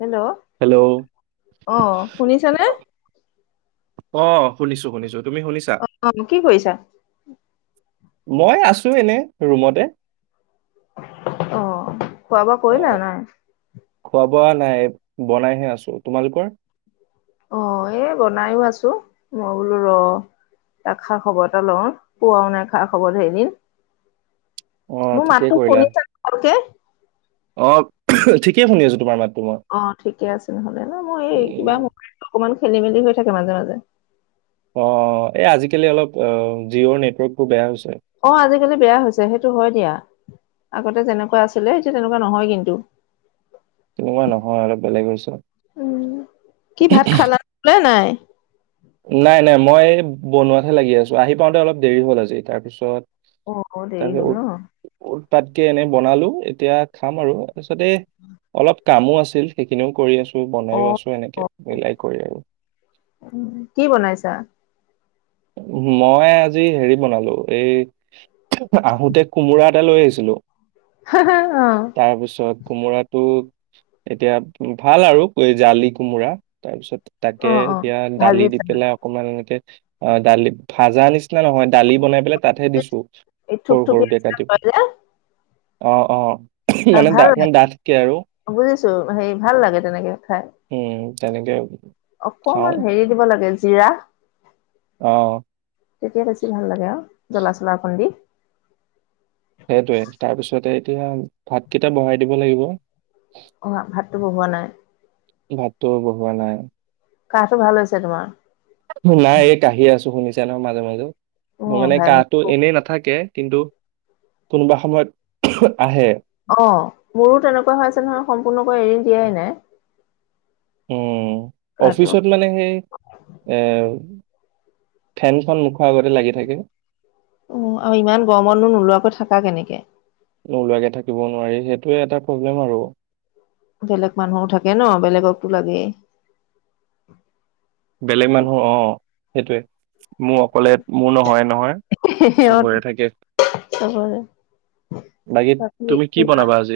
Hello! Hello আহ শুনিছে নে? অ'! শুনিছোঁ, শুনিছোঁ। অ'! কি কৰিছা? মই আছোঁ এনে ৰুমতে। অ'! খোৱা বোৱা অ কৰিলা নাই? খোৱা বোৱা নাই। বনাইহে আছোঁ। তোমালোকৰ? অ'! এই বনাইও আছোঁ। মই বোলো ৰ' এটা খা- খবৰ এটা লওঁ পোৱাও নাই খা -খবৰ ধেইদিন। অ মোৰ ঠিকেই মাতটো কৰিলা শুনিছানে ভালকে? অ', ঠিকে শুনি আছো তোমাৰ মাত। অ', ঠিকে আছে নহ'লে ন, মই এই কিবা উম, মবাইলটো অকমান খেলি-মেলি হৈ থাকে মাজে মাজে। অ', এই আজিকালি অলপ অ', জিঅ'ৰ নেটৱৰ্কটো বেয়া হৈছে। অ আজিকালি বেয়া হৈছে সেইটো হয় দিয়া। আগতে যেনেকুৱা আছিলে এতিয়া তেনেকুৱা নহয় কিন্তু। তেনেকুৱা নহয় অলপ বেলেগ হৈছে। উম কি ভাত খালা নে নাই নাই নাই, মই বনোৱাতহে লাগি আছো। আহি পাওঁতে অলপ দেৰি হ'ল আজি, তাৰপিছত অ', অ', দেৰি হ'ল ন? তাতকে এনে বনালো, এতিয়া খাম আৰু। পাছত এ অলপ কামো আছিল, সেইখিনিও কৰি আছো। অ বনাইওঁ আছো অ এনেকে, মিলাই কৰি আৰু। কি বনাইছা? মই আজি হেৰি বনালো, এই, আহোতে কোমোৰা এটা লৈ আহিছিলো। অ তাৰপিছত কোমোৰাটো এতিয়া, ভাল আৰু এই জালি কোমোৰা, তাৰ পিছত তাকে, অ অ এতিয়া দালি ভাজি দি পেলাই অকমান এনেকে অ', দালি, ভাজাৰ নিচনা নহয়, দালি বনাই পেলে তাতহে দিছো, এই সৰু থুপথুপীয়া সৰুকে নিচিনা কাটি হয় যে অ', অ'। মানে ডা অকন ডাঠকে আৰু। ছো হেৰি ভাল লাগে তেনেকে। খাই উম। তেনেকে খাওঁ অকমান হেৰি দিব লাগে য জিৰা। অহ। তেতিয়া বেছি ভাল লাগে আৰু। জ্বলা চলা অকণ দি। সেইটোৱে তাৰপিছতেই এতিয়া ভাতকেইটা বঢ়াই দিব লাগিব। অ', ভাতটো বহোৱা নাই। ভাতটো বহোৱা নাই। কাঁহটো ভাল হৈছে তোমাৰ? নাই এই কাঁহি আছো, শুনিছ যেনম মাজে মাজে। অ মোৰ মানে ভাই কাঁহটো এনেই নাথাকে। কিন্তু কোনোবা সময়ত আহে। অ', মোৰো তেনেকুৱা হৈ আছে নহয়। সম্পূৰ্ণকৈ এৰি দিয়াই নাই। উম। কাহটো অফিচত মানে সেই এ'। ফেনখন মুখৰ আগতে লাগি থাকে। উম, আৰু ইমান গৰমতনো নোলোৱাকৈ থাকা কেনেকে? নোলোৱাকে থাকিব নোৱাৰি সেইটোৱে এটা প্ৰব্লেম আৰু। বেলেগ মানুহো থাকে ন', বেলেগকটো লাগেই। বেলেগ মানুহ অ' সেইটোয়ে। মোৰ অকলেত মোৰ নহয়ে নহয়। সেই চবৰে থাকে বাকী তুমি কি বনাবা আজি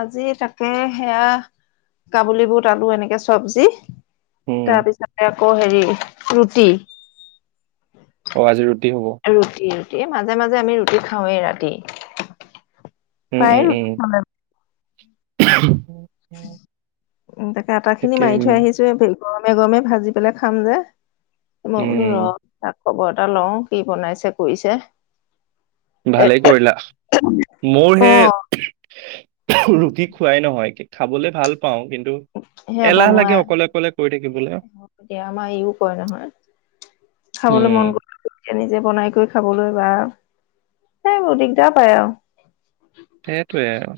আজি তাকে সেয়া কাবুলী বুত আলু এনেকে চব্জি উম তাৰপিছতে অ', হেৰি ৰুটি অ', আজিৰ ৰুটি মাজে মাজে আমি ৰুটি খাওঁৱেই ৰাতি [inaudible] উম উম পায় উম উঠ [inaudible] [unintelligible] উ তাকে আটা খিনি ঠিকে মাৰি থৈ আহিছো গৰমে গৰমে ভাজি পেলাই খাম যে, মই উম কলো ৰ খবৰ এটা লওঁ কি বনাইছে কৰিছে। এ ভালেই কৰিলা মোৰ অ সেই ৰুটি খোৱাই নহয় খাবলৈ ভাল পাওঁ কিন্তু সে এলাহ লাগে বনোৱাই অকলে অকলে কৰি থাকিবলৈ। এতিয়া আমাৰ ইও কয় নহয় খাবলৈ উম, মন কৰ এতিয়া নিজে বনাই কৰি খাবল, বা সেইবোৰ দিগদাৰ পায় আৰু সেইটোৱে আৰু।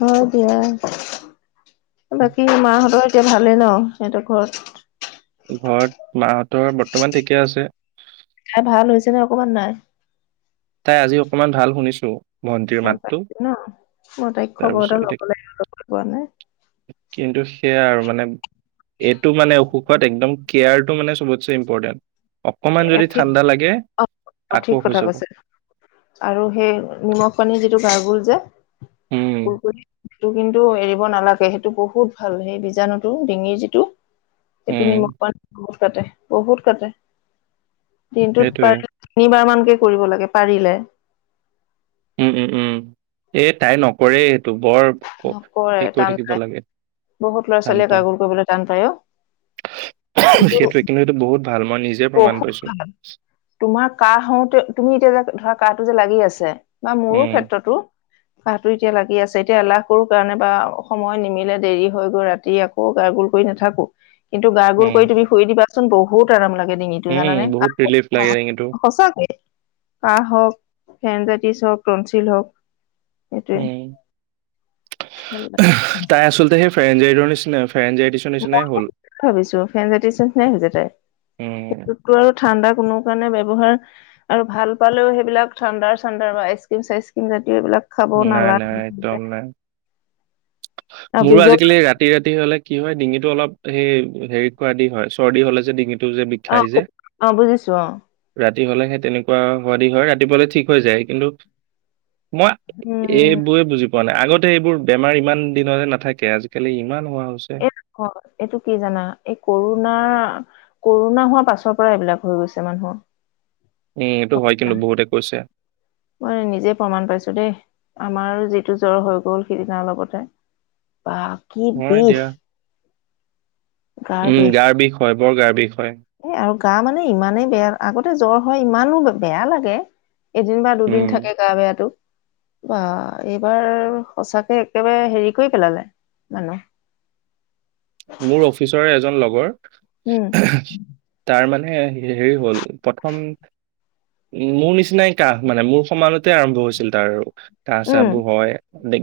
হয় দিয়া। বাকী মাহঁতৰ- এতিয়া ভালেই ন সিহঁতৰ ঘৰত? ঘৰত মাহঁতৰ বৰ্তমান ঠিকে আছে। তাই ভাল হৈছে নে অকমান নাই? তাই আজি অকমান ভাল শুনিছোঁ। ভণ্টিৰ ভাল মাতটো। পাইছে ন মই তাইক খবৰ তাৰপিছত এটা এতিয়া ল'ব লাগিব পোৱা নাই। কিন্তু সেয়া আৰু মানে এইটো মানে অসুখত একদম কেয়াৰটো মানে চবতছে ইম্পৰ্টেণ্ট। অকমান এ যদি ঠিক ঠাণ্ডা লাগে অ', আকৌ ঠিক হৈ কথা যাব। কৈছে আৰু সেই নিমখ পানীৰ যিটো গাৰ্গল যে উম, [unintelligible] সেইটো কিন্তু এৰিব নালাগে সেইটো বহুত ভাল সেই বীজাণুটো ডিঙিৰ যিটো সেইটো উম, নিমখ পোৱা [unintelligible] কাটে, বহুত কাটে। দিনটোত সেইটোৱে। প্ৰায় তিনিবাৰমান ঠিকে কৰিব লাগে, পাৰিলে। উম, উম, উম, এই তাই নকৰে এইটো। নকৰে টান পাই বহুত টান ল'ৰা-ছোৱালীয়ে পাই। গাৰ্গোল কৰিবলৈ টান পাই অ'। কিন্তু সেইটোৱে সেইটো বহুত ভাল মই নিজে প্ৰমাণ বহুত পাইছো। ভাল তোমাৰ কাঁহ হওঁতে তুমি এতিয়া ধৰা কাঁহটো যে লাগি আছে। বা মোৰো উম, ক্ষেত্ৰটো [unintelligible] টো এতিয়া লাগি আছে এতিয়া এলাহ কৰোঁ কাৰণে বা সময় নিমিলে দেৰি হৈ গৈ ৰাতি আকৌ গাৰ্গোল কৰি নাথাকো। কিন্তু গাৰ্গোল উম। কৰি তুমি শুই দিবা চোন বহুত আৰাম লাগে। ডিঙিটো উম, জানানে বহুত ৰিলিফ লাগে কিন্তু। কাঁহ হওঁক, ফেৰেনজাইটিছ হওঁক, টনঞ্চিল হওঁক। মেই উহ, তাই আচলতে ফ্ৰেনজেডৰ নিচিনা ফ মই ভাবিছো ফেৰেনজাইতিচৰ নিচিনাই হৈছে তাইৰ উম, সেইটোতো আৰু ঠাণ্ডা কোনো কাৰণে [unintelligible] আৰু ভাল পালেও সেইবিলাক ঠান্ডাৰ চান্ডাৰ বা আইচক্ৰিম চাইচক্ৰীম তে এইবিলাক খাব নাই নাই একদম নালাগে। নাই। আৰু মোৰো বিজল আজিকালি ৰাতি ৰাতি হ'লে কি হয় ডিঙিটো অলপ সেই হেৰি কৰা দি হয় চৰ্দি হ'লে যে ডিঙিত অহ, কো অ', বুজিছো অ'। ৰাতি হ'লে সেই তেনেকুৱা হোৱাদি হয় ৰাতিপুৱালে ঠিক হৈ যায় কিন্তু মই উম এইবোৰে বুজি পোৱা নাই। আগতে এইবোৰ বেমাৰ ইমান দিনলে নাথাকে আজিকালি ইমান হোৱা হৈছে। এ এইটো কি জানা এই কৰোণাৰ কৰোণা হোৱাৰ পাছৰ পৰা এইবিলাক হৈ গৈছে মানুহৰ। উম সেইটো গম হয় কিন্তু পাইছানে? বহুতে কৈছে। মই নিজে প্ৰমাণ পাইছো দেই আমাৰ যিটো জ্বৰ হৈ গ'ল সিদিনা অলপতে। বা কি হয় বিষ দিয়া গাৰ বিষ। বৰ গাৰ বিষ। হয় এ আৰু গা মানে ইমানে বেয়া আগতে জ্বৰ হয় ইমানো বেয়া লাগে। এদিন বা দুদিন উম। থাকে গা বেয়াটো। বাহ এইবাৰ সঁচাকে একেবাৰে হেৰি কৰি পেলালে মানুহ। মোৰ অফিচৰে এজন লগ ৰ। উম তাৰ মানে মানে হেৰি হ'ল প্ৰথম মোৰ নিচিনাই কাহঁ মানে মোৰ সমানতে আৰম্ভ হৈছিল তাৰো। কাহঁ উম চাবো হয়।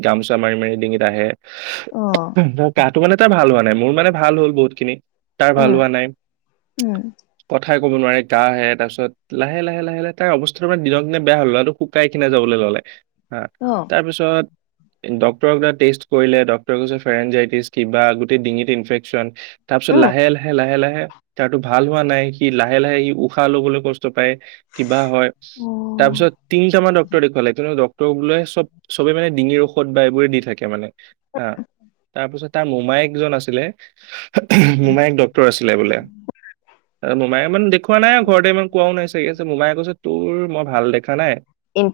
গামোচা মাৰি মাৰি ডিঙিত আহে। অ কাঁহটো মানে তাৰ ভাল হোৱা নাই। মোৰ মানে ভাল হল বহুত খিনি তাৰ ভাল উম হোৱা নাই। উম কথা ঠাই কব নোৱাৰে কাহঁ আহে তাৰপিছত লাহে লাহে লাহে লাহে তাৰ অৱস্থাটো মানে দিনক দিনে বেয়া হল লৰাটো শুকাই সিনাই যাবলে ল'লে। হা অ তাৰপিছত ডক্তৰে বোলে টেষ্ট কৰিলে ডাক্তৰে কৈছে ফেনজাইটিজ কিবা গোটেই ডিঙিত ইনফ্ৰেকচন। তাৰপিছত উম লাহে লাহে লাহে লাহে তাৰতো ভাল হোৱা নাই সি লাহে লাহে সি উশাহ ল'বলৈ কষ্ট পায় কিবা হয়, অ তাৰপিছত তিনটা মান ডক্তৰ দেখুৱালে কিন্তু ডক্তৰ ত বোলে চব চবে মানে ডিঙিৰ ঔষধ বা এইবোৰে দি থাকে মানে। হা তাৰপিছত তাৰ মোমাইক জন আছি ছিলে। মোমাইক ডক্তৰ আছিলে বোলে। মোমাই ইমান দেখুুৱা নাই ঘৰতে ইমান কোৱাও নাই চাগে যে মোমাইকে কৈছে তোৰ মই ভাল দেখা নাই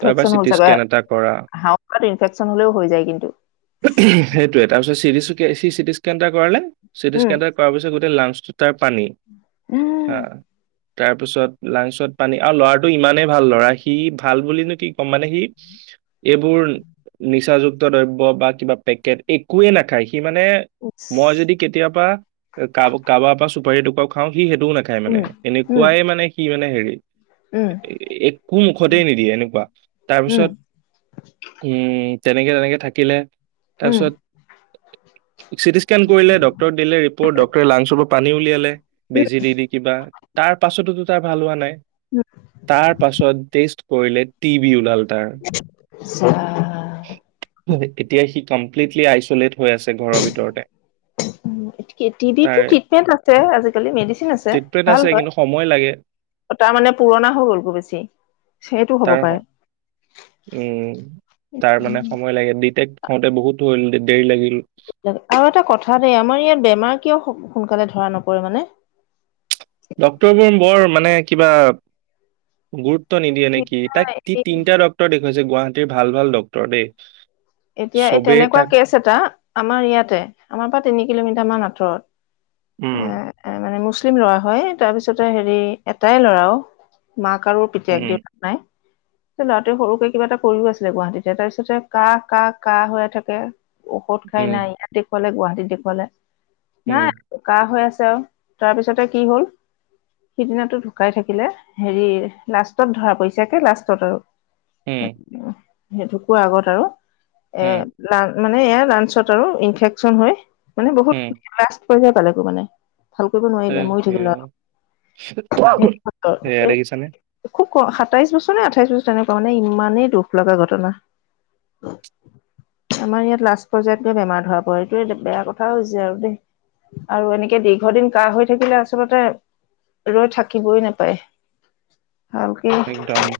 তই এবাৰ হ'ল চিটি চাগৈ ইস্কেন এটা কৰা। হাওফাওত ইনফেকচন হ'লেও হৈ যায় কিন্তু। সেইটোৱেই, তাৰপিছত চিটি ইস্কেন- তাকে সি চিটি ইস্কেন এটা কৰালে চিটি উম, ইস্কেন এটা কৰাৰ পিছত গোট লাংচটো তাৰ পানী উম হা তাৰপিছত লাঞ্চত পানী আৰু ল'ৰাটো ইমানেই ভাল ল'ৰা সি ভাল বুলিনো কি ক'ম মানে সি এইবোৰ নিচাযুক্ত দ্ৰব্য বা কিবা পেকেট একোৱে নাখায় সি সি মানে উম, মই যদি কেতিয়াবা এ কাৰ কাৰোবাৰ পৰা চু চুপাৰি এটুকুৰাও খাওঁ সি সেইটোও নাখায় মানে উম, উম, এনেকুৱাইে মানে সি মানে হেৰি উম, একো মুখতে নিদিয়ে এনেকুৱা, তাৰ উম, পিছত, উম। তেনেকৈ, তেনেকৈ থাকিলে। উম, তাৰপিছত। [unintelligible] অপাৰেচন কৰিলে, ডক্টৰ দিলে। ৰিপৰ্ট ডক্টৰে লাঞ্চক। পানী উলিয়ালে। বেজি দি-দি কিবা তাৰ পাছটো। তাৰ ভাল হোৱা নাই। উম, তাৰ পাছত, টেষ্ট। কৰিলে, টিবি ওলাল তেতিয়াই সি কম্প্লিতলি আইছলেত। হৈ আছে ঘৰৰ ভিতৰতে। টিবিটো তাৰ ট্ৰিটমেন্ট আছে আজিকালি, মেডিচিন আছে ট্ৰিটমেণ্ট ভাল আছে কিন্তু সময় লাগে হয়। তাৰমানে পুৰণা হৈ গল গৈ বেছি, সেইটো হব তাৰ উম পাৰে। তে খাওঁতে, বহুত হ'ল দেৰি লাগিল। আৰু এটা কথা। কথা দেই, আমাৰ ইয়াত বেমাৰ কিয় সোনকালে ধৰা নপৰে মানে। ডক্টৰবোৰৰ বৰ মানে কিবা। গুৰুত্ব নিদিয়ে নেকি। তাক তিনিটা ডক্তৰক দেখুৱাইছে গুৱাহাটীট। ভাল ভাল ডক্তৰ দেই। এতিয়া, এই চবেই তেনেকুৱা তাক কেচ এটা। আমাৰ ইয়াতে, আমাৰ পৰা তিনি কিলোমিটাৰ মান আঁতৰত। এ উম। এ মানে মুছলিম ল'ৰা হয়। তাৰপিছতে হেৰি, এটাই ল'ৰাও। মাক আৰু পিতক, উম দেউতাক নাই। লৰাটোৱে সৰুকে কিবা এটা কৰিও আছিলে গুৱাহাটীতে, তাৰ পিছতে তাক কাহ, কাহ হৈ থাকে। ঔষধ খাই, উম নাই ইয়াত দেখুৱালে। গুৱাহাতীত দেখোৱালে। উম নাই, কা হৈ আছিলে। তাৰপিছতে কি হল, সিদিনাটো ঢুকাই থাকিলে। হেৰি লাষ্টত ধৰা পৰিছে একে লাষ্টত আৰু। উম। সি ঢুকুৱা আগত আৰু এ উম, না মানে ইয়াৰ লাঞ্চত আৰু ইনফেকচন হয়। মানে বহুত পালাগৈ মানে। ভাল কৰিব সে নোৱাৰিলে মৰি থাকিল ল'ৰা সেয়াই, হেৰি সেয়াই ক্ষেত্ৰত এ দেখিছানে। খুব সাতাইশ বছৰ নে আঠাইশ বছৰ তেনেকুৱা মানে ইমানেই দুখ লগা ঘটনা। আমাৰ ইয়াত লাষ্ট পৰ্যায়ত গৈ বেমাৰ ধৰা পৰে এইটোৱে বেয়া কথাও হৈছে আৰু দেই আৰু এনেকে দীৰ্ঘদিন কাহ হৈ থাকিলে আচলতে ৰৈ থাকিবই নাপায়। একদম [unintelligible]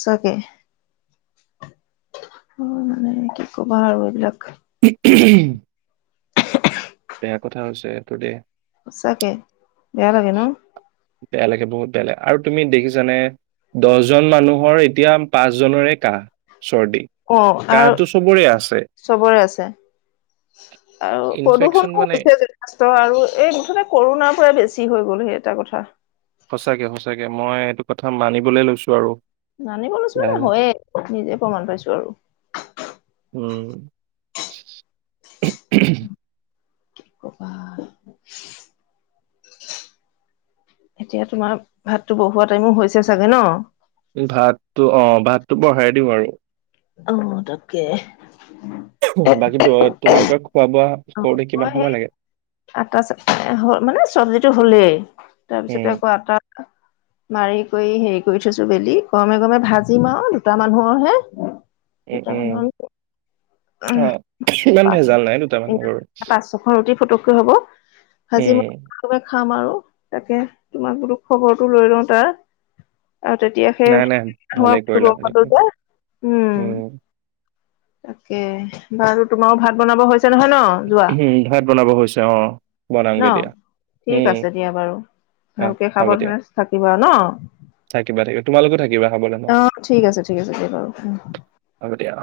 চাগে। কি কবা আৰু এইবিলাক। [unintelligible] [inaudible] বেয়া কথা হৈছে। [unintelligible] সঁচাকৈ বেয়া লাগে ন। বেয়া লাগে বহুত বেয়া লাগে আৰু তুমি দেখিছানে দহজন মানুহৰ এতিয়া পাঁচজনৰে কাহ। চৰ্দি অ' আৰু কাহটো চবৰে আছে চবৰে আছে আৰু ইনফেকচন প্ৰদূষণো মানে হৈছে যথেষ্ট আৰু এই মুঠতে কৰোণাৰ পৰা বেছি হৈ গ গ'ল সেই এটা কথা। সঁচাকে সঁচাকে মই এইটো কথা মানিবলে লৈছো আৰু। মানিব লৈছো মানে লাহে লাহে হয়ে নিজে প্ৰমাণ পাইছো আৰু। [unintelligible] কি কবা। এতিয়া তোমাৰ ভাততো বহোৱা টাইমো হৈছে চাগে ন। এই ভাততো অ। ভাতটো বহাই দিওঁ আৰু। অ' তাকে। অ' বাকী তোমালোকৰ খোৱা বোৱা কৰোতে মই কিমান সময় সেই লাগে? আটা চ, মানে চব্জিটো হলেই উম তাৰপিছতে আকৌ আটা। মাৰি কৰি হেৰি কৰি থৈছো বেলি গৰমে গৰমে ভাজিম আৰু দুটা মানুহৰ হে উম দুটা উম মানুহৰ অ' ইমান ভেজাল নাই দুটা মানুহ বাৰু। তি ফুটক কে হ'ব। ভাজি উম, মই খাম আৰু তাকে তোমাক বোলো খবৰটো লৈ লওঁ তাৰ। আৰু তেতিয়া সে নাই নাই ভালে কৰিলা উম। ভালে কৰিলা। তা। উম, তাকে বাৰু তোমাও ভাত বনাব হৈছ ছে নহয় ন? যোৱা উম, ভাত বনাব হৈছে অ', ন বনামগে দিয়া। ঠিক উম, আছে দিয়া বাৰু অ', ভালকে হ'ব দিয়া। সাৱধানে থাকিবা। ন? থাকিবা, থাকিব তোমালোকো থাকিবা খবলৈ ন? অ ঠিক আছে ঠিক আছে দিয়া বাৰু হ'ব দিয়া।